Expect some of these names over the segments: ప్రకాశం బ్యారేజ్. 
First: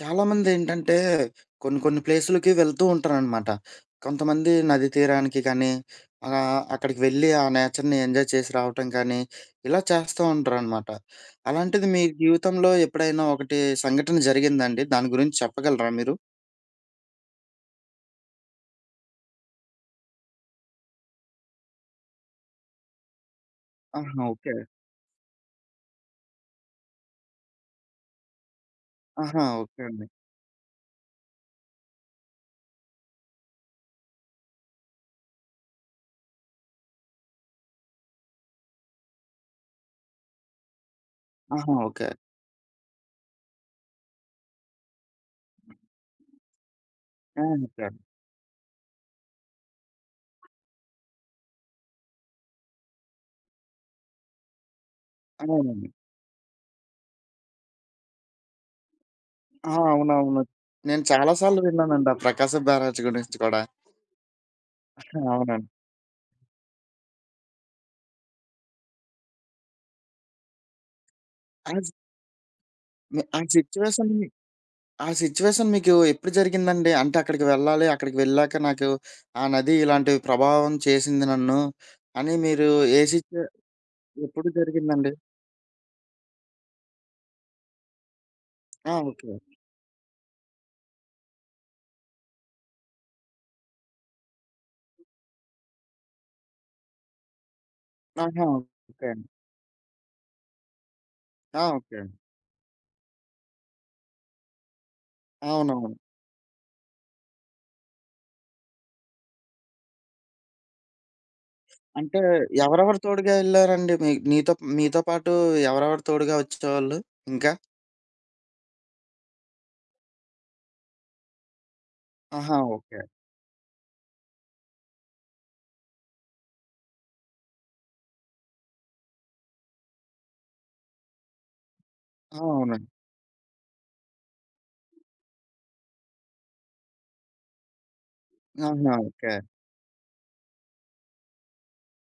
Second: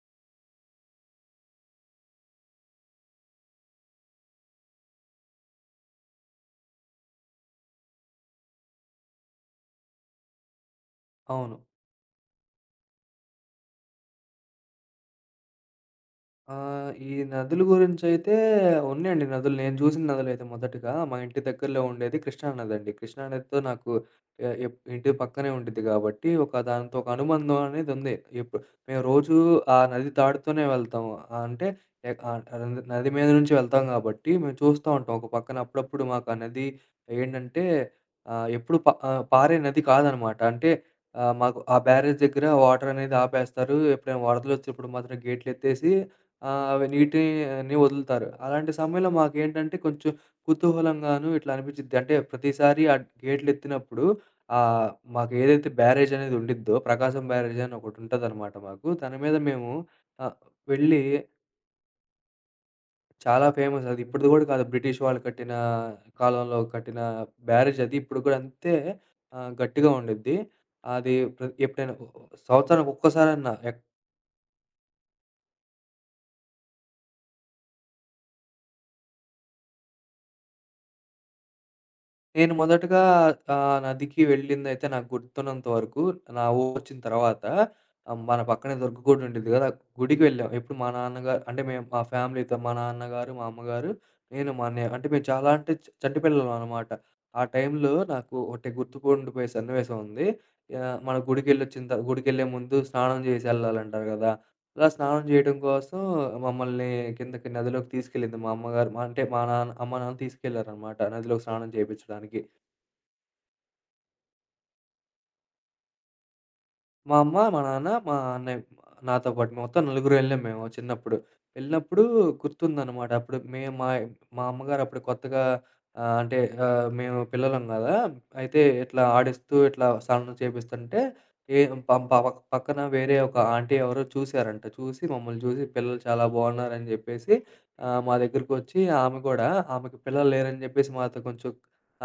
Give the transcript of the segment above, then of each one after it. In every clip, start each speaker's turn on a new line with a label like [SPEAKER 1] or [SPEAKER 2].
[SPEAKER 1] చాలామందేంటంటే, కొన్ని కొన్ని ప్లేసులకి వెళ్తూ ఉంటారనమాట. కొంతమంది నది తీరానికి కానీ, అలా అక్కడికి వెళ్ళి ఆ నేచర్‌ని ఎంజాయ్ చేసి రావటం కానీ, ఇలా చేస్తూ ఉంటారనమాట.
[SPEAKER 2] అవును.
[SPEAKER 1] అలాంటిది మీ జీవితంలో ఎప్పుడైనా ఒకటి సంఘటన జరిగిందాండి? దాని గురించి చెప్పగలరా మీరు?
[SPEAKER 2] ఆ! ఈ నదుల గురించైతే ఉన్నాయండి నదులు. నేను చూసిన నదులైతే మొదటగా మా ఇంటి దగ్గరలో ఉండేది కృష్ణా నదండి. కృష్ణా నదితో నాకు
[SPEAKER 1] ఆహా, ఓకే.
[SPEAKER 2] ఆహ్, ఎప్ ఇంటి పక్కనే ఉండిద్ది కాబట్టి ఒక దాంతో ఒక అనుబంధం అనేది ఉంది. ఎప్పు మేము రోజూ
[SPEAKER 1] ఆహా,
[SPEAKER 2] ఆ
[SPEAKER 1] ఓకే అండి.
[SPEAKER 2] నది దాటుతూనే వెళ్తాము. అంటే ఎక్ ఆహ్, న నది మీద నుంచి వెళ్తాం కాబట్టి మేము చూస్తా ఉంటాం. ఒక పక్కన అప్పుడప్పుడు మాకు ఆ నది ఏంటంటే ఎప్పుడు పారే నది కాదనమాట. అంటే మాకు
[SPEAKER 1] ఆహా,
[SPEAKER 2] ఆ
[SPEAKER 1] ఓకే.
[SPEAKER 2] బ్యారేజ్ దగ్గర వాటర్ అనేది ఆపేస్తారు. ఎప్పుడైనా వరదలొచ్చినప్పుడు మాత్రం గేట్లెత్తేసి ఆ, అవి
[SPEAKER 1] ఆ,
[SPEAKER 2] నీటిని
[SPEAKER 1] ఓకే.
[SPEAKER 2] వదులుతారు. అలాంటి సమయంలో మాకేంటంటే కొంచెం కుతూహలంగాను ఇట్లా అనిపిచ్చిద్ది. అంటే ప్రతిసారి ఆ గేట్లెత్తినప్పుడు ఆహ్, మాకేదైతే
[SPEAKER 1] అవునండి.
[SPEAKER 2] బ్యారేజ్ అనేది ఉండిద్దో ప్రకాశం బ్యారేజ్ అని ఒకటుంటదనమాట మాకు. దాని మీద మేము
[SPEAKER 1] ఆ,
[SPEAKER 2] ఆహ్,
[SPEAKER 1] అవునవును. నేను
[SPEAKER 2] వెళ్ళి
[SPEAKER 1] చాలా సార్లు విన్నానండి ఆ 'ప్రకాశం బ్యారేజ్' గురించి
[SPEAKER 2] చాలా
[SPEAKER 1] కూడా.
[SPEAKER 2] ఫేమస్ అది. ఇప్పటిది గూడా కాదు బ్రిటిష్ వాళ్ళు కట్టిన
[SPEAKER 1] అవునండి.
[SPEAKER 2] కాలంలో కట్టిన బ్యారేజ్ అది. ఇప్పుడు కూడా అంతే గట్టిగా ఉండిద్ది. అది ప్ర
[SPEAKER 1] ఆ సి
[SPEAKER 2] ఎప్పుడైనా సంవత్సరానికి
[SPEAKER 1] ఆ
[SPEAKER 2] ఒక్కసారన్నా
[SPEAKER 1] సిట్యుయేషన్ ఆ సిట్యుయేషన్ మీకు ఎప్పుడు జరిగిందండి? అంటే అక్కడికి వెళ్ళాలి, అక్కడికి వెళ్ళాక నాకు ఆ నది ఇలాంటి ప్రభావం చేసింది నన్ను అని
[SPEAKER 2] నేను
[SPEAKER 1] మీరు
[SPEAKER 2] మొదటగా
[SPEAKER 1] ఏ సిట్యు
[SPEAKER 2] నదికి
[SPEAKER 1] ఎప్పుడు
[SPEAKER 2] వెళ్ళిందైతే నాకు
[SPEAKER 1] జరిగిందండి?
[SPEAKER 2] గుర్తున్నంత వరకు నా ఊరొచ్చిన తర్వాత మన పక్కనే
[SPEAKER 1] ఆ,
[SPEAKER 2] దుర్గ గుడి
[SPEAKER 1] ఓకే.
[SPEAKER 2] ఉండిద్ది కదా! ఆ గుడికి వెళ్ళాం. ఎప్పుడు మా నాన్నగారు అంటే మేము మా ఫ్యామిలీతో మా నాన్నగారు, మా అమ్మగారు, నేను, మా అన్నయ్య అంటే మేము చాలా అంటే చంటి పిల్లలం అనమాట. ఆ టైంలో నాకు
[SPEAKER 1] ఆహా,
[SPEAKER 2] ఒకటి
[SPEAKER 1] ఓకే అండి.
[SPEAKER 2] గుర్తుకుండిపోయే సన్నివేశం ఉంది. మన
[SPEAKER 1] ఆ,
[SPEAKER 2] గుడికెళ్ళొచ్చిన త
[SPEAKER 1] ఓకే.
[SPEAKER 2] గుడికెళ్ళే ముందు స్నానం చేసి ఎళ్ళాలంటారు కదా! ఇలా స్నానం జేయడం
[SPEAKER 1] అవునవును.
[SPEAKER 2] కోసం మమ్మల్ని కిందకి నదిలోకి తీసుకెళ్ళింది మా అమ్మగారు. మా అంటే మా నాన్న అమ్మ, నాన్న తీసుకెళ్లారనమాట నదిలో స్నానం
[SPEAKER 1] అంటే
[SPEAKER 2] చేపిచ్చడానికి.
[SPEAKER 1] ఎవరెవరు తోడుగా ఎళ్లారండి? మీ నీతో మీతో పాటు ఎవరెవరు తోడుగా వచ్చేవాళ్ళు
[SPEAKER 2] మా అమ్మ,
[SPEAKER 1] ఇంకా?
[SPEAKER 2] మా నాన్న, మా అన్నయ్య నాతో పాటు మొత్తం నలుగురు వెళ్ళాం మేము చిన్నప్పుడు. వెళ్ళినప్పుడు
[SPEAKER 1] ఆహా, ఓకే.
[SPEAKER 2] గుర్తుందనమాట. అప్పుడు మేము మా మా అమ్మగారు అప్పుడు కొత్తగా అంటే మేము పిల్లలం గదా! అయితే ఇట్లా ఆడిస్తూ ఇట్లా సౌండ్‌లు చేపిస్తుంటే ఏ ప ప
[SPEAKER 1] ఆ,
[SPEAKER 2] పక్కన
[SPEAKER 1] అవునండి.
[SPEAKER 2] వేరే ఒక ఆంటీ ఎవరో చూసారంట. చూసి మమ్మల్ని చూసి పిల్లలు చాలా బాగున్నారని జెప్పేసి మా దగ్గరికొచ్చి
[SPEAKER 1] ఆహా,
[SPEAKER 2] ఆమె
[SPEAKER 1] ఓకే.
[SPEAKER 2] గూడా ఆమెకి పిల్లలు లేరని జెప్పేసి మాతో కొంచెం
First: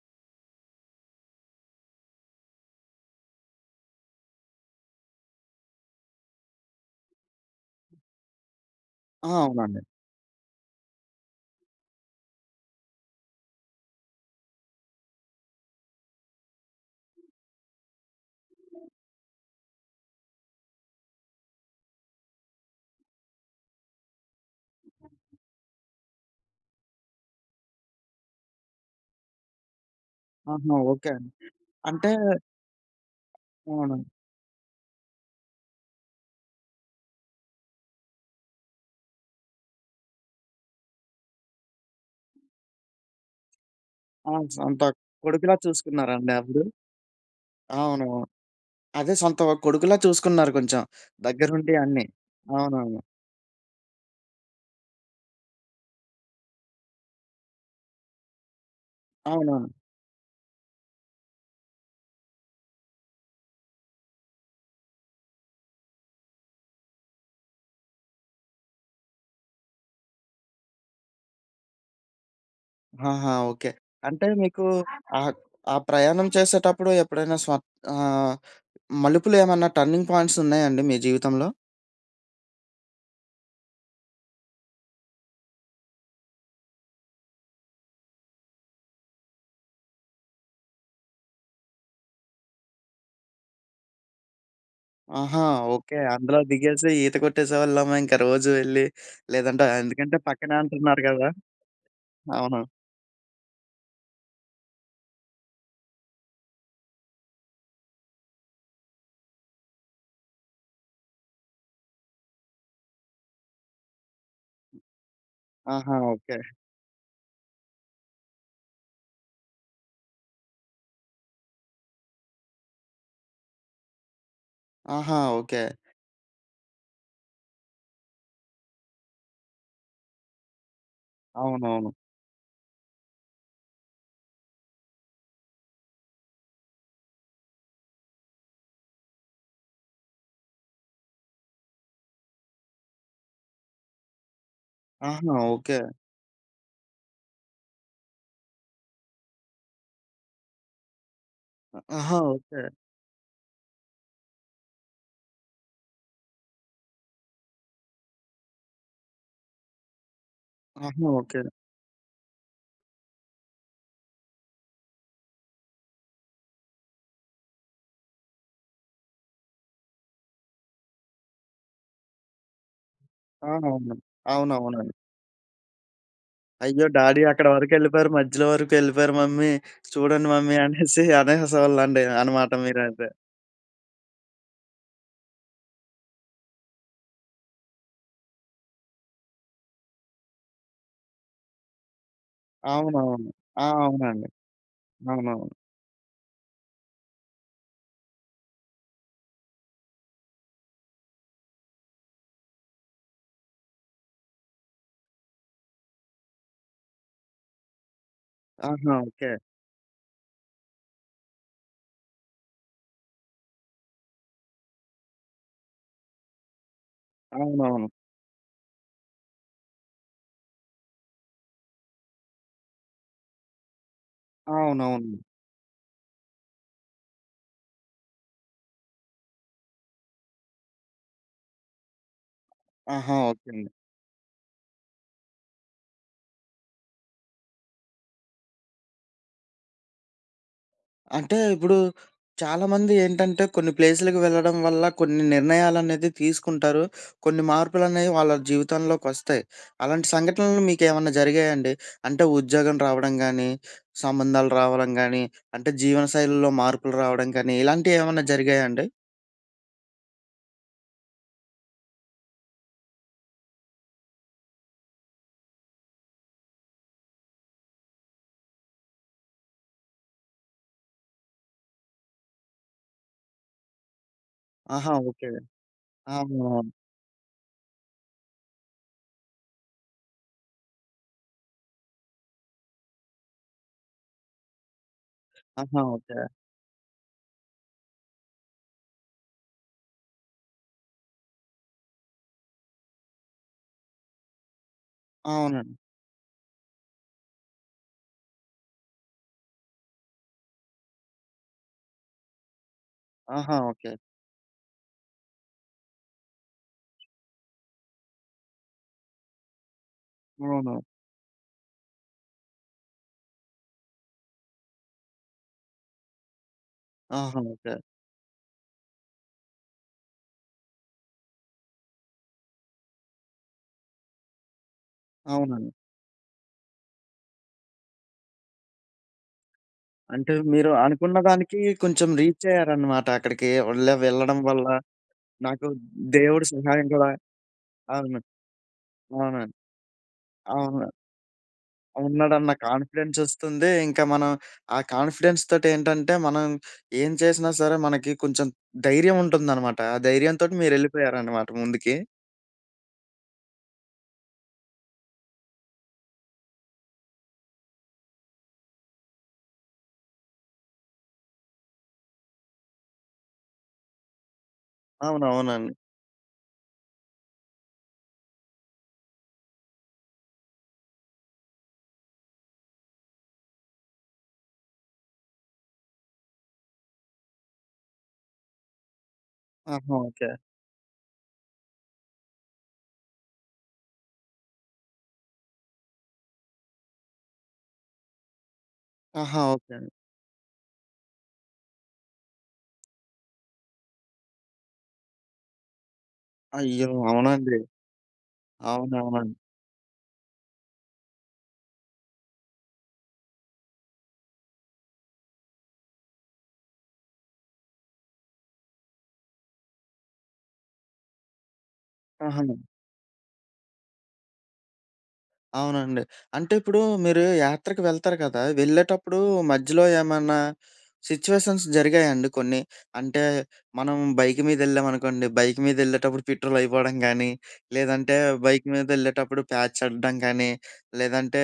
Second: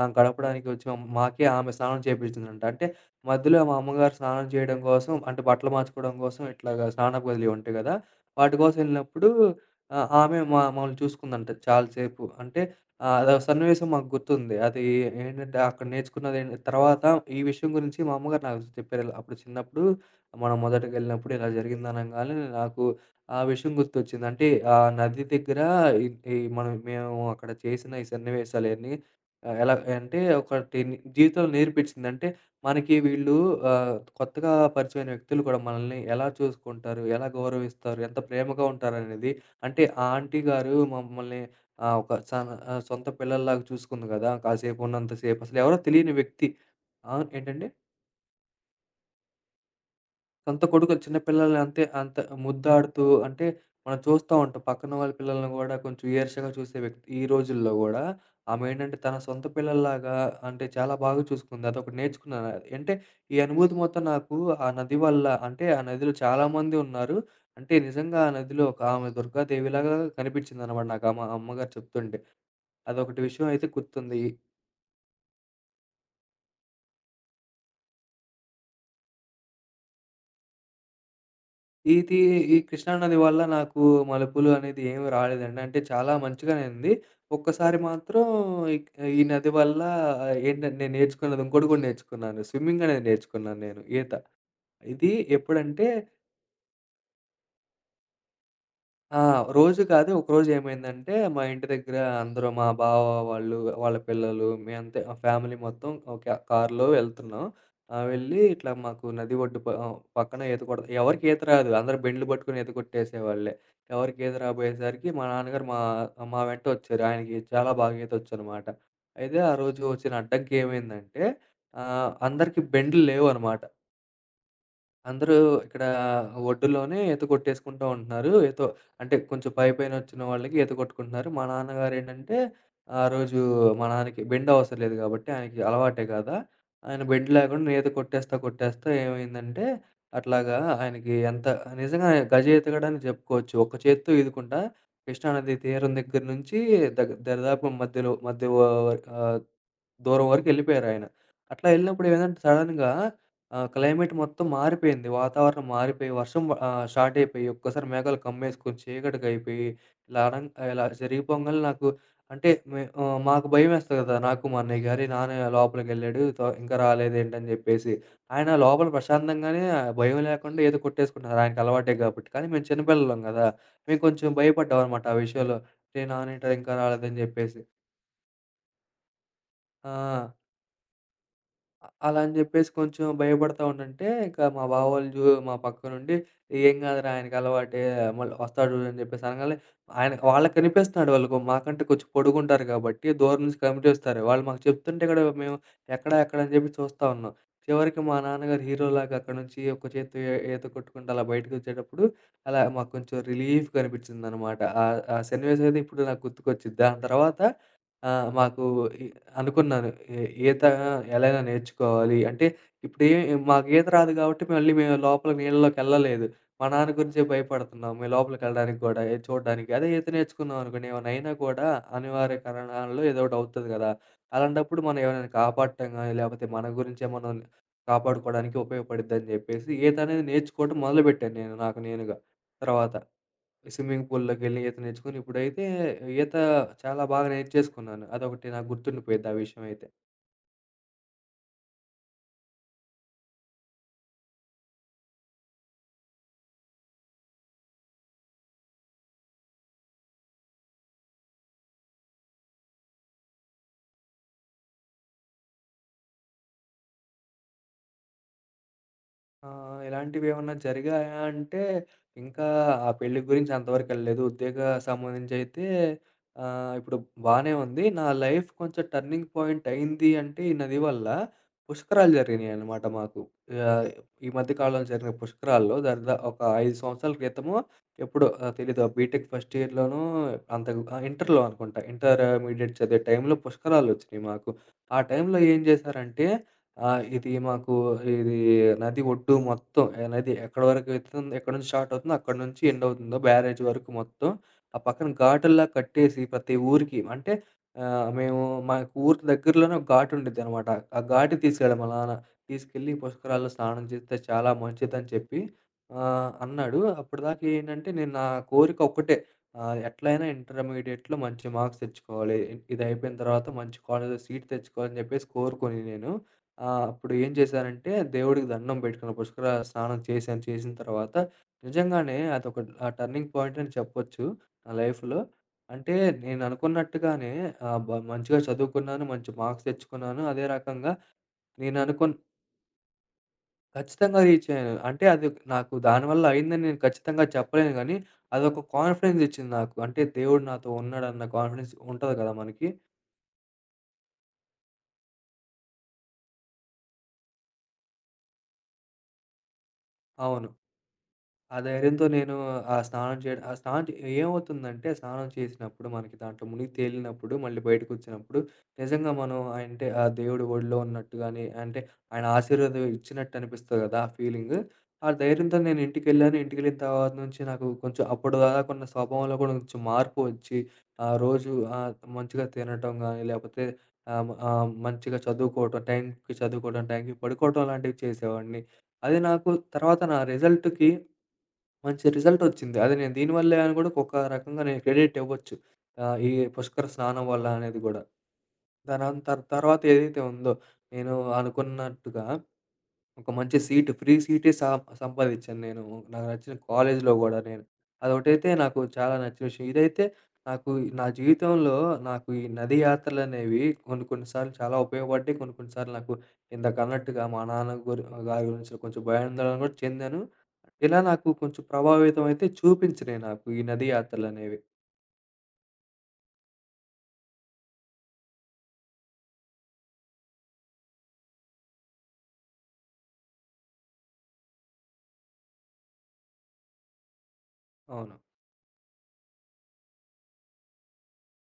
[SPEAKER 2] గడపడానికి వచ్చి మాకే ఆమె స్నానం చేపించిందంట. అంటే మధ్యలో మా అమ్మగారు స్నానం చేయడం కోసం అంటే బట్టలు మార్చుకోవడం కోసం ఇట్లాగా స్నానపు గదులు ఉంటాయి కదా! వాటి కోసం
[SPEAKER 1] ఆ,
[SPEAKER 2] ఎళ్ళినప్పుడు
[SPEAKER 1] అవునండి.
[SPEAKER 2] ఆమె మా మమ్మల్ని చూసుకుందంట చాలా సేపు. అంటే అదొక సన్నివేశం మాకు గుర్తుంది. అది ఏంటంటే అక్కడ నేర్చుకున్నదేంటి తర్వాత ఈ విషయం గురించి మా అమ్మగారు నాకు చెప్పారు. ఇలా అప్పుడు చిన్నప్పుడు మనం మొదటగెళ్ళినప్పుడు ఇలా జరిగింది అనంగానే నాకు ఆ విషయం గుర్తొచ్చింది. అంటే ఆ నది దగ్గర ఈ ఈ మనం మేము అక్కడ చేసిన ఈ సన్నివేశాలయన్నీ ఎలా అంటే
[SPEAKER 1] ఆహా,
[SPEAKER 2] ఒకటి
[SPEAKER 1] ఓకే అండి.
[SPEAKER 2] జీవితంలో నేర్పించింది.
[SPEAKER 1] అంటే
[SPEAKER 2] అంటే మనకి వీళ్ళు
[SPEAKER 1] అవును.
[SPEAKER 2] కొత్తగా పరిచయమైన వ్యక్తులు కూడా మనల్ని ఎలా చూసుకుంటారు? ఎలా గౌరవిస్తారు? ఎంత ప్రేమగా ఉంటారనేది అంటే ఆ ఆంటీ గారు మమ్మల్ని ఆహ్, ఒక సన ఆహ్, సొంత పిల్లల్లాగా చూసుకుంది గదా!
[SPEAKER 1] ఆ, సొంత
[SPEAKER 2] కాసేపు ఉన్నంత సేపు
[SPEAKER 1] కొడుకులా
[SPEAKER 2] అసలెవరో తెలియని
[SPEAKER 1] చూసుకున్నారండి
[SPEAKER 2] వ్యక్తి.
[SPEAKER 1] అప్పుడు?
[SPEAKER 2] ఆ! ఏంటండి?
[SPEAKER 1] అవును. అదే సొంత కొడుకులా చూసుకున్నారు
[SPEAKER 2] సొంత
[SPEAKER 1] కొంచెం.
[SPEAKER 2] కొడుకులు చిన్న పిల్లల్ని
[SPEAKER 1] దగ్గరుండి
[SPEAKER 2] అంతే
[SPEAKER 1] అన్నీ.
[SPEAKER 2] అంత
[SPEAKER 1] అవునవును.
[SPEAKER 2] ముద్దాడుతూ అంటే, మనం చూస్తా ఉంటాం. పక్కన వాళ్ళ పిల్లల్ని గూడా కొంచెం ఈర్ష్యగా చూసే వ్యక్తి ఈ రోజుల్లో గూడా ఆమేంటంటే తన సొంత
[SPEAKER 1] అవునవును.
[SPEAKER 2] పిల్లల్లాగా అంటే చాలా బాగా చూసుకుంది. అదొకటి నేర్చుకున్నాను. అంటే ఈ అనుభూతి మొత్తం నాకు ఆ నది వల్ల అంటే ఆ నదిలో చాలామంది ఉన్నారు. అంటే నిజంగా ఆ నదిలో ఒక ఆమె దుర్గాదేవిలాగా కనిపించిందనమాట నాకు అమ్మగారు చెప్తుంటే. అదొకటి
[SPEAKER 1] ఆహా,
[SPEAKER 2] విషయం అయితే
[SPEAKER 1] ఓకే.
[SPEAKER 2] గుర్తుంది.
[SPEAKER 1] అంటే మీకు ఆహ్, ఆ ప్రయాణం చేసేటప్పుడు ఎప్పుడైనా ఆహ్, మలుపులేమన్నా టర్నింగ్ పాయింట్స్ ఉన్నాయండి మీ జీవితంలో?
[SPEAKER 2] ఇది ఈ కృష్ణా నది వల్ల నాకు మలుపులు అనేది ఏమి రాలేదండి. అంటే చాలా మంచిగానే ఉంది. ఒక్కసారి మాత్రం ఇక్ ఈ నది వల్ల ఏంటంటే నేను నేర్చుకున్నది ఇంకోటి కూడా నేర్చుకున్నాను. స్విమ్మింగ్ అనేది నేర్చుకున్నాను నేను ఈత. ఇది
[SPEAKER 1] ఆహా,
[SPEAKER 2] ఎప్పుడంటే
[SPEAKER 1] ఓకే. అందులో దిగేసి ఈత కొట్టేసేవాళ్ళేమో ఇంక రోజు వెళ్లి.
[SPEAKER 2] ఆ,
[SPEAKER 1] లేదంటే
[SPEAKER 2] రోజు కాదు.
[SPEAKER 1] ఎందుకంటే
[SPEAKER 2] ఒకరోజు
[SPEAKER 1] పక్కనే అంటున్నారు
[SPEAKER 2] ఏమైందంటే,
[SPEAKER 1] కదా!
[SPEAKER 2] మా ఇంటి దగ్గర అందరూ
[SPEAKER 1] అవును.
[SPEAKER 2] మా బావ వాళ్ళు, వాళ్ళ పిల్లలు మేమంతా ఆ ఫ్యామిలీ మొత్తం ఒక కారులో వెళ్తున్నాం. వెళ్ళి ఇట్లా మాకు నది ఒడ్డు పక్కన ఈత కొడత ఎవరికీ ఈత రాదు. అందరూ బెండ్లు పట్టుకొని ఈత కొట్టేసేవాళ్ళే. ఎవరికీ ఈత రాబోయేసరికి మా నాన్నగారు మా
[SPEAKER 1] ఆహా, ఓకే.
[SPEAKER 2] మా వెంట వచ్చారు. ఆయనకి చాలా బాగా ఈతొచ్చనమాట. అయితే ఆ రోజు వచ్చిన అడ్డంకి ఏమైందంటే, అందరికీ బెండ్లు లేవనమాట.
[SPEAKER 1] ఆహా,
[SPEAKER 2] అందరూ
[SPEAKER 1] ఓకే.
[SPEAKER 2] ఇక్కడ ఒడ్డులోనే ఈత కొట్టేసుకుంటా ఉంటున్నారు. ఏతో అంటే కొంచెం పైపైనొచ్చిన వాళ్ళకి ఈత కొట్టుకుంటున్నారు. మా
[SPEAKER 1] అవునవును.
[SPEAKER 2] నాన్నగారేంటంటే, ఆ రోజు మా నాన్నకి బెండ్ అవసరం లేదు గాబట్టి ఆయనకి అలవాటే కదా! ఆయన బెండ్ లేకుండా ఈత కొట్టేస్తా, కొట్టేస్తా ఏమైందంటే, అట్లాగా ఆయనకి ఎంత నిజంగా ఆయన గజ ఈతగాడని జెప్పుకోవచ్చు. ఒక్క చేత్తో ఈదుకుంటా
[SPEAKER 1] ఆహా,
[SPEAKER 2] కృష్ణానది
[SPEAKER 1] ఓకే.
[SPEAKER 2] తీరం దగ్గర నుంచి దరిదాపు మధ్యలో ఆహ్, దూరం వరకెళ్ళిపోయారాయన. అట్లా ఎళ్ళినప్పుడు
[SPEAKER 1] ఆహా,
[SPEAKER 2] ఏమైందంటే
[SPEAKER 1] ఓకే.
[SPEAKER 2] సడెన్‌గా ఆ! క్లైమేట్ మొత్తం మారిపోయింది. వాతావరణం మారిపోయి, వర్షం స్టార్ట్ అయిపోయి, ఒక్కసారి మేఘాలు కమ్మేసుకొని చీకటిగా అయిపోయి, ఇలా అనం ఇలా
[SPEAKER 1] ఆహా, ఓకే.
[SPEAKER 2] జరిగిపోంగాల్నే నాకు అంటే మాకు భయమేస్తది కదా! నాకు మా అన్నయ్యకి అరే! నాన్న లోపలికెళ్ళాడు తో ఇంకా రాలేదేంటి అని చెప్పేసి. ఆయన లోపల ప్రశాంతంగానే ఆ, భయం లేకుండా ఏదో కొట్టేసుకుంటున్నారు. ఆయనకి అలవాటే కాబట్టి. కానీ మేము చిన్నపిల్లలం
[SPEAKER 1] ఆ,
[SPEAKER 2] కదా!
[SPEAKER 1] అవును.
[SPEAKER 2] మేము కొంచెం
[SPEAKER 1] అవునవును.
[SPEAKER 2] భయపడ్డామనమాట ఆ విషయంలో. "అరే! నాన్న ఏంట్రా ఇంకా
[SPEAKER 1] అయ్యో,
[SPEAKER 2] రాలేదని"
[SPEAKER 1] డాడీ అక్కడి
[SPEAKER 2] చెప్పేసి.
[SPEAKER 1] వరకెళ్ళిపోయారు. మధ్యలో వరకు వెళ్ళిపోయారు మమ్మీ. చూడండి
[SPEAKER 2] ఆ!
[SPEAKER 1] మమ్మీ అనేసి అనేసేవాళ్ళండి
[SPEAKER 2] అలా అని
[SPEAKER 1] అనమాట
[SPEAKER 2] జెప్పేసి కొంచెం
[SPEAKER 1] మీరైతే.
[SPEAKER 2] భయపడతా ఉండంటే, ఇంకా మా బావ వాళ్ళు జూ మా పక్క నుండి "ఏం కాదురా ఆయనకి అలవాటే, మళ్ళీ వస్తాడు" అని జెప్పేసి అనంగాలనే ఆయన వాళ్ళకి కనిపిస్తున్నాడు. వాళ్ళు మాకంటే కొంచెం పొడుగుంటారు కాబట్టి,
[SPEAKER 1] అవునవును.
[SPEAKER 2] దూరం నుంచి
[SPEAKER 1] ఆ,
[SPEAKER 2] కనిపిస్తారు.
[SPEAKER 1] అవునండి.
[SPEAKER 2] వాళ్ళు మాకు చెప్తుంటే కూడా
[SPEAKER 1] అవునవును.
[SPEAKER 2] మేము ఎక్కడ, ఎక్కడ అని జెప్పి చూస్తా ఉన్నాం. చివరికి మా నాన్నగారు హీరోలాగా అక్కడి నుంచి ఒక చేత్తో ఏ ఈత కొట్టుకుంటూ అలా బయటకొచ్చేటప్పుడు, అలా మాకు కొంచెం రిలీఫ్‌గా అనిపించిందనమాట. ఆ ఆ సన్నివేశం అయితే ఇప్పుడు నాకు గుర్తుకొచ్చిద్ది. దాని తర్వాత మాకు
[SPEAKER 1] ఆహా,
[SPEAKER 2] ఈ
[SPEAKER 1] ఓకే.
[SPEAKER 2] అనుకున్నాను. ఎ ఈత ఎలాగైనా నేర్చుకోవాలి. అంటే ఇప్పుడు ఏ మాకీత రాదు కాబట్టి మళ్ళీ మేము లోపల నీళ్ళలోకెళ్ళలేదు. మా నాన్న గురించే
[SPEAKER 1] అవునవును.
[SPEAKER 2] భయపడుతున్నాం. మేము లోపలికెళ్ళడానికి గూడా ఎ చూడడానికి. అదే ఈత నేర్చుకున్నామనుకోండి ఏమైనా అయినా కూడా అనివార్య కారణాల్లో ఏదో ఒకటి అవుతది గదా! అలాంటప్పుడు మనం
[SPEAKER 1] అవునవును.
[SPEAKER 2] ఎవరైనా కాపాడటం గాని, లేపోతే మన గురించే మనం కాపాడుకోవడానికి ఉపయోగపడిద్దని జెప్పేసి ఈత అనేది నేర్చుకోవడం మొదలుపెట్టాను నేను నాకు నేనుగా తర్వాత.
[SPEAKER 1] ఆహా, ఓకే.
[SPEAKER 2] స్విమ్మింగ్ పూల్లోకెళ్ళి ఈత నేర్చుకొని ఇప్పుడైతే ఈత చాలా బాగా నేర్చేసుకున్నాను. అదొకటి నాకు గుర్తుండిపోయిద్ది ఆ విషయం అయితే.
[SPEAKER 1] అంటే ఇప్పుడు చాలామంది ఏంటంటే కొన్ని ప్లేసులకి వెళ్ళడం వల్ల కొన్ని నిర్ణయాలనేది తీసుకుంటారు. కొన్ని మార్పులనేవి వాళ్ళ జీవితంలోకొస్తాయి. అలాంటి సంఘటనలు మీకేమన్నా జరిగాయండి? అంటే ఉద్యోగం రావడం గానీ, సంబంధాలు రావడం గానీ, అంటే జీవన శైలిలో మార్పులు రావడం కానీ ఇలాంటియేమన్నా జరిగాయండి?
[SPEAKER 2] ఆ! ఇలాంటివేమన్నా జరిగాయా అంటే, ఇంకా ఆ పెళ్లి గురించి అంతవరకెళ్ళలేదు. ఉద్యోగ సంబంధించయితే ఇప్పుడు బానే ఉంది. నా లైఫ్ కొంచెం టర్నింగ్ పాయింట్ అయింది అంటే, ఈ నది వల్ల పుష్కరాలు జరిగినాయనమాట మాకు. ఆహ్, ఈ మధ్య కాలంలో
[SPEAKER 1] ఆహా,
[SPEAKER 2] జరిగిన
[SPEAKER 1] ఓకే.
[SPEAKER 2] పుష్కరాల్లో ఒక
[SPEAKER 1] అవునవును.
[SPEAKER 2] 5 సంవత్సరాల క్రితమో ఎప్పుడో తెలీదు. బీటెక్ ఫస్ట్ ఇయర్‌లోనో అంతకు ఇంటర్‌లో అనుకుంటా. ఇంటర్మీడియేట్ చదివే టైంలో పుష్కరాలొచ్చినియి మాకు. ఆ టైంలో ఏం
[SPEAKER 1] ఆహా, ఓకే.
[SPEAKER 2] చేశారంటే ఆ! ఇది మాకు ఇది నది ఒడ్డు మొత్తం నది ఎక్కడి వరకు ఎత్తుతుందో ఎక్కడి నుంచి స్టార్ట్ అవుతుందో అక్కడి నుంచి ఎండ్ అవుతుందో బ్యారేజ్ వరకు మొత్తం ఆ పక్కన ఘాటుల్లా
[SPEAKER 1] అవునండి.
[SPEAKER 2] కట్టేసి ప్రతి ఊరికి అంటే ఆహ్, మేము మాకు ఊరికి దగ్గరలోనే ఒక ఘాటు ఉండిద్దనమాట. ఆ ఘాటుకి తీసుకెళ్ళాడు మా నాన్న. తీసుకెళ్ళి పుష్కరాల్లో
[SPEAKER 1] ఆహా,
[SPEAKER 2] స్నానం
[SPEAKER 1] ఓకే.
[SPEAKER 2] చేస్తే చాలా మంచిదని చెప్పి అన్నాడు. అప్పటిదాకా ఏంటంటే నేను నా కోరిక ఒక్కటే ఎట్లైనా
[SPEAKER 1] అవును.
[SPEAKER 2] ఇంటర్మీడియేట్‌లో మంచి మార్క్స్ తెచ్చుకోవాలి. ఇది అయిపోయిన తర్వాత మంచి కాలేజ్‌లో సీట్ తెచ్చుకోవాలని చెప్పేసి కోరుకొని నేను ఆ! అప్పుడు ఏం
[SPEAKER 1] ఆహా, ఓకే.
[SPEAKER 2] చేశానంటే దేవుడికి దండం పెట్టుకున్న పుష్కర స్నానం చేశాను. చేసిన తర్వాత నిజంగానే అదొక ఆ టర్నింగ్ పాయింట్ అని చెప్పొచ్చు నా లైఫ్‌లో.
[SPEAKER 1] అవునండి.
[SPEAKER 2] అంటే నేను అనుకున్నట్టుగానే ఆహ్, బ మంచిగా చదువుకున్నాను. మంచి మార్క్స్ తెచ్చుకున్నాను.
[SPEAKER 1] అంటే
[SPEAKER 2] అదే
[SPEAKER 1] మీరు
[SPEAKER 2] రకంగా
[SPEAKER 1] అనుకున్న దానికి
[SPEAKER 2] నేను
[SPEAKER 1] కొంచెం
[SPEAKER 2] అనుకున్న
[SPEAKER 1] రీచయ్యారనమాట అక్కడికి. ఓళ్ళే
[SPEAKER 2] ఖచ్చితంగా
[SPEAKER 1] వెళ్ళడం
[SPEAKER 2] రీచ్
[SPEAKER 1] వల్ల
[SPEAKER 2] అయ్యాను. అంటే అది
[SPEAKER 1] నాకు
[SPEAKER 2] నాకు దానివల్ల
[SPEAKER 1] దేవుడి
[SPEAKER 2] అయిందని నేను
[SPEAKER 1] సహాయం కూడా
[SPEAKER 2] ఖచ్చితంగా చెప్పలేను గానీ,
[SPEAKER 1] అవును.
[SPEAKER 2] అదొక కాన్ఫిడెన్స్ ఇచ్చింది
[SPEAKER 1] అవునండి.
[SPEAKER 2] నాకు. అంటే దేవుడు నాతో
[SPEAKER 1] అవును.
[SPEAKER 2] ఉన్నాడన్న కాన్ఫిడెన్స్ ఉంటది కదా
[SPEAKER 1] ఉన్నాడన్న
[SPEAKER 2] మనకి.
[SPEAKER 1] కాన్ఫిడెన్స్ ఒస్తుంది. ఇంకా మనం ఆ కాన్ఫిడెన్స్ తోటేంటంటే, మనం ఏం చేసినా సరే మనకి కొంచెం ధైర్యం ఉంటుందనమాట. ఆ
[SPEAKER 2] అవును.
[SPEAKER 1] ధైర్యంతోటి మీరెళ్ళిపోయారనమాట
[SPEAKER 2] ఆ
[SPEAKER 1] ముందుకి.
[SPEAKER 2] ధైర్యంతో నేను ఆ స్నానం చేయడం ఆ స్నానం చే ఏమవుతుందంటే స్నానం చేసినప్పుడు మనకి దాంట్లో మునిగి తేలినప్పుడు మళ్ళీ బయటకొచ్చినప్పుడు నిజంగా మనం అంటే ఆ దేవుడి ఒడిలో ఉన్నట్టు గాని, అంటే ఆయన ఆశీర్వాదం ఇచ్చినట్టు అనిపిస్తది కదా! ఆ ఫీలింగ్. ఆ ధైర్యంతో
[SPEAKER 1] అవునవునండి.
[SPEAKER 2] నేను ఇంటికెళ్ళాను. ఇంటికెళ్ళిన తర్వాత నుంచి నాకు కొంచెం అప్పటిదాకా ఉన్న స్వభావంలో కూడా కొంచెం మార్పు వచ్చి ఆ రోజు మంచిగా తినటం గాని, లేపోతే ఆహ్, ఆహ్, మంచిగా చదువుకోవటం, టైంకి చదువుకోవడం, టైంకి పడుకోవటం లాంటివి చేసేవాడిని. అది నాకు
[SPEAKER 1] ఆహా,
[SPEAKER 2] తర్వాత నా
[SPEAKER 1] ఓకే.
[SPEAKER 2] రిజల్ట్‌కి మంచి రిజల్టొచ్చింది. అది నేను దీని వల్లే అని గూడా ఒక రకంగా నేను క్రెడిట్ ఇవ్వచ్చు. ఈ పుష్కర స్నానం వల్ల అనేది గూడా.
[SPEAKER 1] ఆహా, ఓకే.
[SPEAKER 2] తర్వాత ఏదైతే ఉందో, నేను అనుకున్నట్టుగా ఒక మంచి సీట్, ఫ్రీ సీటే సంపాదిచ్చాను నేను. నాకు నచ్చిన
[SPEAKER 1] అయ్యో,
[SPEAKER 2] కాలేజ్‌లో గూడా
[SPEAKER 1] అవునండి.
[SPEAKER 2] నేను. అదొకటైతే నాకు చాలా
[SPEAKER 1] అవునవునండి.
[SPEAKER 2] నచ్చిన విషయం. ఇదైతే నాకు నా జీవితంలో నాకు ఈ నది యాత్రలనేవి కొన్ని కొన్ని సార్లు చాలా ఉపయోగపడ్డాయి. కొన్ని కొన్ని సార్లు నాకు ఇందాకన్నట్టుగా మా నాన్న గురి గారి గురించి కొంచెం భయాందోళన గూడా చెందాను. ఇలా నాకు కొంచెం ప్రభావితం
[SPEAKER 1] ఆహా,
[SPEAKER 2] అయితే చూపించినయి నాకు ఈ నది యాత్రలనేవి.
[SPEAKER 1] అవునండి. అంటే ఇప్పుడు మీరు యాత్రకు వెళ్తారు కదా! వెళ్ళేటప్పుడు మధ్యలో ఏమన్నా సిట్యుయేషన్స్ జరిగాయండి కొన్ని? అంటే మనం బైక్ మీదెళ్ళామనుకోండి, బైక్ మీదెళ్ళేటప్పుడు పెట్రోల్ అయిపోవడం గానీ,
[SPEAKER 2] అవును.
[SPEAKER 1] లేదంటే బైక్ మీదెళ్ళేటప్పుడు ప్యాచ్ అడ్డం కానీ, లేదంటే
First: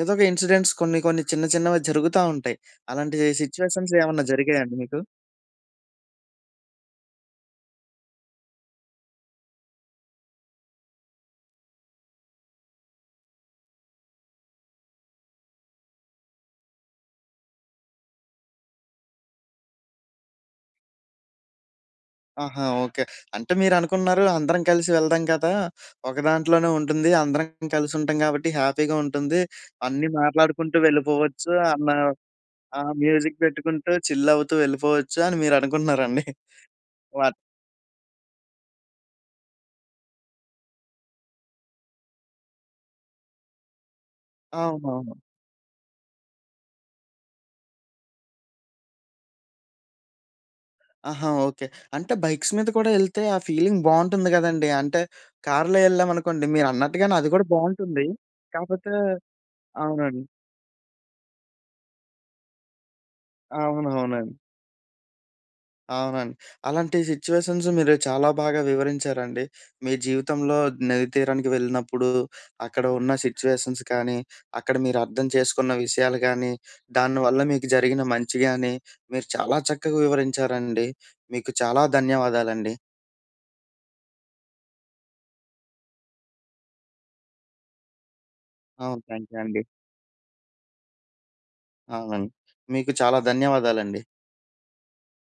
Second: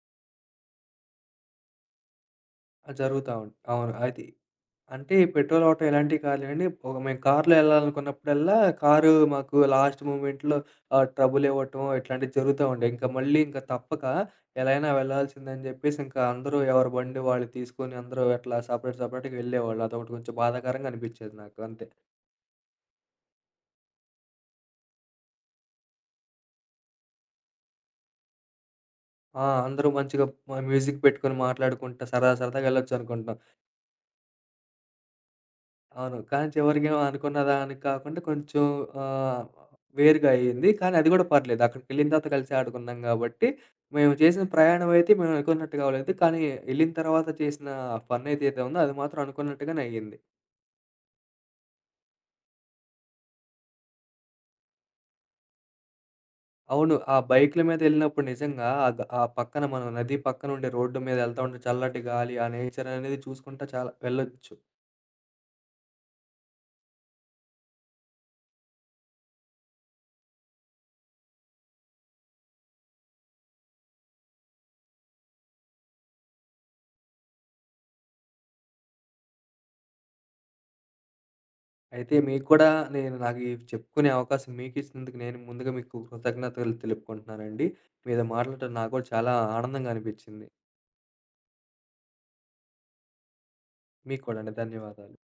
[SPEAKER 1] ఏదో ఒక ఇన్సిడెంట్స్ కొన్ని కొన్ని చిన్నవి జరుగుతా ఉంటాయి. అలాంటి
[SPEAKER 2] జరుగుతా ఉంటాయి. అవును.
[SPEAKER 1] సిట్యుయేషన్స్
[SPEAKER 2] అయితే
[SPEAKER 1] ఏమన్నా జరిగాయండి మీకు?
[SPEAKER 2] అంటే పెట్రోల్ ఆటో ఎలాంటివి కాదులేండి. ఒక మేము కార్‌లో ఎళ్ళాలనుకున్నప్పుడల్లా, కారు మాకు లాస్ట్ మూమెంట్‌లో ట్రబుల్ ఇవ్వటం ఇట్లాంటివి జరుగుతా ఉండేయి. ఇంకా మళ్ళీ ఇంక తప్పక ఎలా అయినా వెళ్ళాల్సిందని జెప్పేసి, ఇంకా అందరూ ఎవరి బండి వాళ్ళు తీసుకొని అందరూ అట్లా సపరేట్ సపరేట్‌గా వెళ్ళేవాళ్ళు. అదొకటి కొంచెం బాధాకరంగా అనిపిచ్చేది నాకు అంతే.
[SPEAKER 1] ఆహా, ఓకే. అంటే మీరనుకున్నారు అందరం కలిసి వెళ్దాం కదా! ఒక దాంట్లోనే ఉంటుంది. అందరం కలిసుంటాం కాబట్టి హ్యాపీగా ఉంటుంది.
[SPEAKER 2] ఆ! అందరూ
[SPEAKER 1] అన్నీ
[SPEAKER 2] మంచిగా
[SPEAKER 1] మాట్లాడుకుంటూ
[SPEAKER 2] మ్యూజిక్ పెట్టుకొని
[SPEAKER 1] వెళ్ళిపోవచ్చు అన్న
[SPEAKER 2] మాట్లాడుకుంటా సరదా సరదాగా
[SPEAKER 1] ఆ,
[SPEAKER 2] వెళ్ళొచ్చనుకుంటున్నాం.
[SPEAKER 1] మ్యూజిక్ పెట్టుకుంటూ చిల్ అవుతూ వెళ్ళిపోవచ్చు అని
[SPEAKER 2] అవును.
[SPEAKER 1] మీరనుకుంటున్నారండి.
[SPEAKER 2] కానీ చివరికేమో అనుకున్న
[SPEAKER 1] వాట్
[SPEAKER 2] దానికి కాకుండా కొంచెం ఆహ్, వేరుగా అయింది. కానీ అది గూడా పర్లేదు. అక్కడికెళ్ళిన తర్వాత కలిసి ఆడుకున్నాం గాబట్టి, మేము చేసిన ప్రయాణం అయితే
[SPEAKER 1] అవునవును.
[SPEAKER 2] మేము అనుకున్నట్టుగా అవ్వలేదు. కానీ ఎళ్ళిన తర్వాత చేసిన ఫన్ ఏదైతే ఉందో అది మాత్రం అనుకున్నట్టుగానే అయ్యింది.
[SPEAKER 1] ఆహా, ఓకే. అంటే బైక్స్ మీద కూడా ఎళ్తే ఆ ఫీలింగ్ బావుంటుంది గదండీ! అంటే కారులో ఎళ్ళామనుకోండి
[SPEAKER 2] అవును.
[SPEAKER 1] మీరన్నట్టుగానే
[SPEAKER 2] ఆ
[SPEAKER 1] అది కూడా
[SPEAKER 2] బైకుల
[SPEAKER 1] బావుంటుంది.
[SPEAKER 2] మీదెళ్ళినప్పుడు నిజంగా
[SPEAKER 1] కాపోతే
[SPEAKER 2] ఆగ్ ఆ పక్కన మనం నది
[SPEAKER 1] అవునండి.
[SPEAKER 2] పక్కన ఉండే రోడ్డు మీద ఎళ్తా ఉంటే చల్లటి గాలి, ఆ నేచర్ అనేది చూసుకుంటా చాలా
[SPEAKER 1] అవునవునండి.
[SPEAKER 2] వెళ్ళొచ్చు.
[SPEAKER 1] అవునండి. అలాంటి సిట్యుయేషన్స్ మీరు చాలా బాగా వివరించారండి. మీ జీవితంలో నది తీరానికి వెళ్ళినప్పుడు, అక్కడ ఉన్న సిట్యుయేషన్స్ కానీ, అక్కడ మీరు అర్థం చేసుకున్న విషయాలు గానీ, దానివల్ల మీకు జరిగిన మంచి గాని, మీరు చాలా చక్కగా వివరించారండి. మీకు చాలా
[SPEAKER 2] అయితే మీకు కూడా
[SPEAKER 1] ధన్యవాదాలండి.
[SPEAKER 2] నేను నాకు ఇవి చెప్పుకునే అవకాశం మీకు ఇచ్చినందుకు నేను ముందుగా మీకు కృతజ్ఞతలు తెలుపుకుంటున్నానండి. మీతో మాట్లాడటం నాకు
[SPEAKER 1] అవును.
[SPEAKER 2] కూడా
[SPEAKER 1] థాంక్
[SPEAKER 2] చాలా
[SPEAKER 1] యూ అండి.
[SPEAKER 2] ఆనందంగా అనిపిచ్చింది.
[SPEAKER 1] అవునండి. మీకు చాలా ధన్యవాదాలండి.
[SPEAKER 2] మీకు కూడా అండి. ధన్యవాదాలు.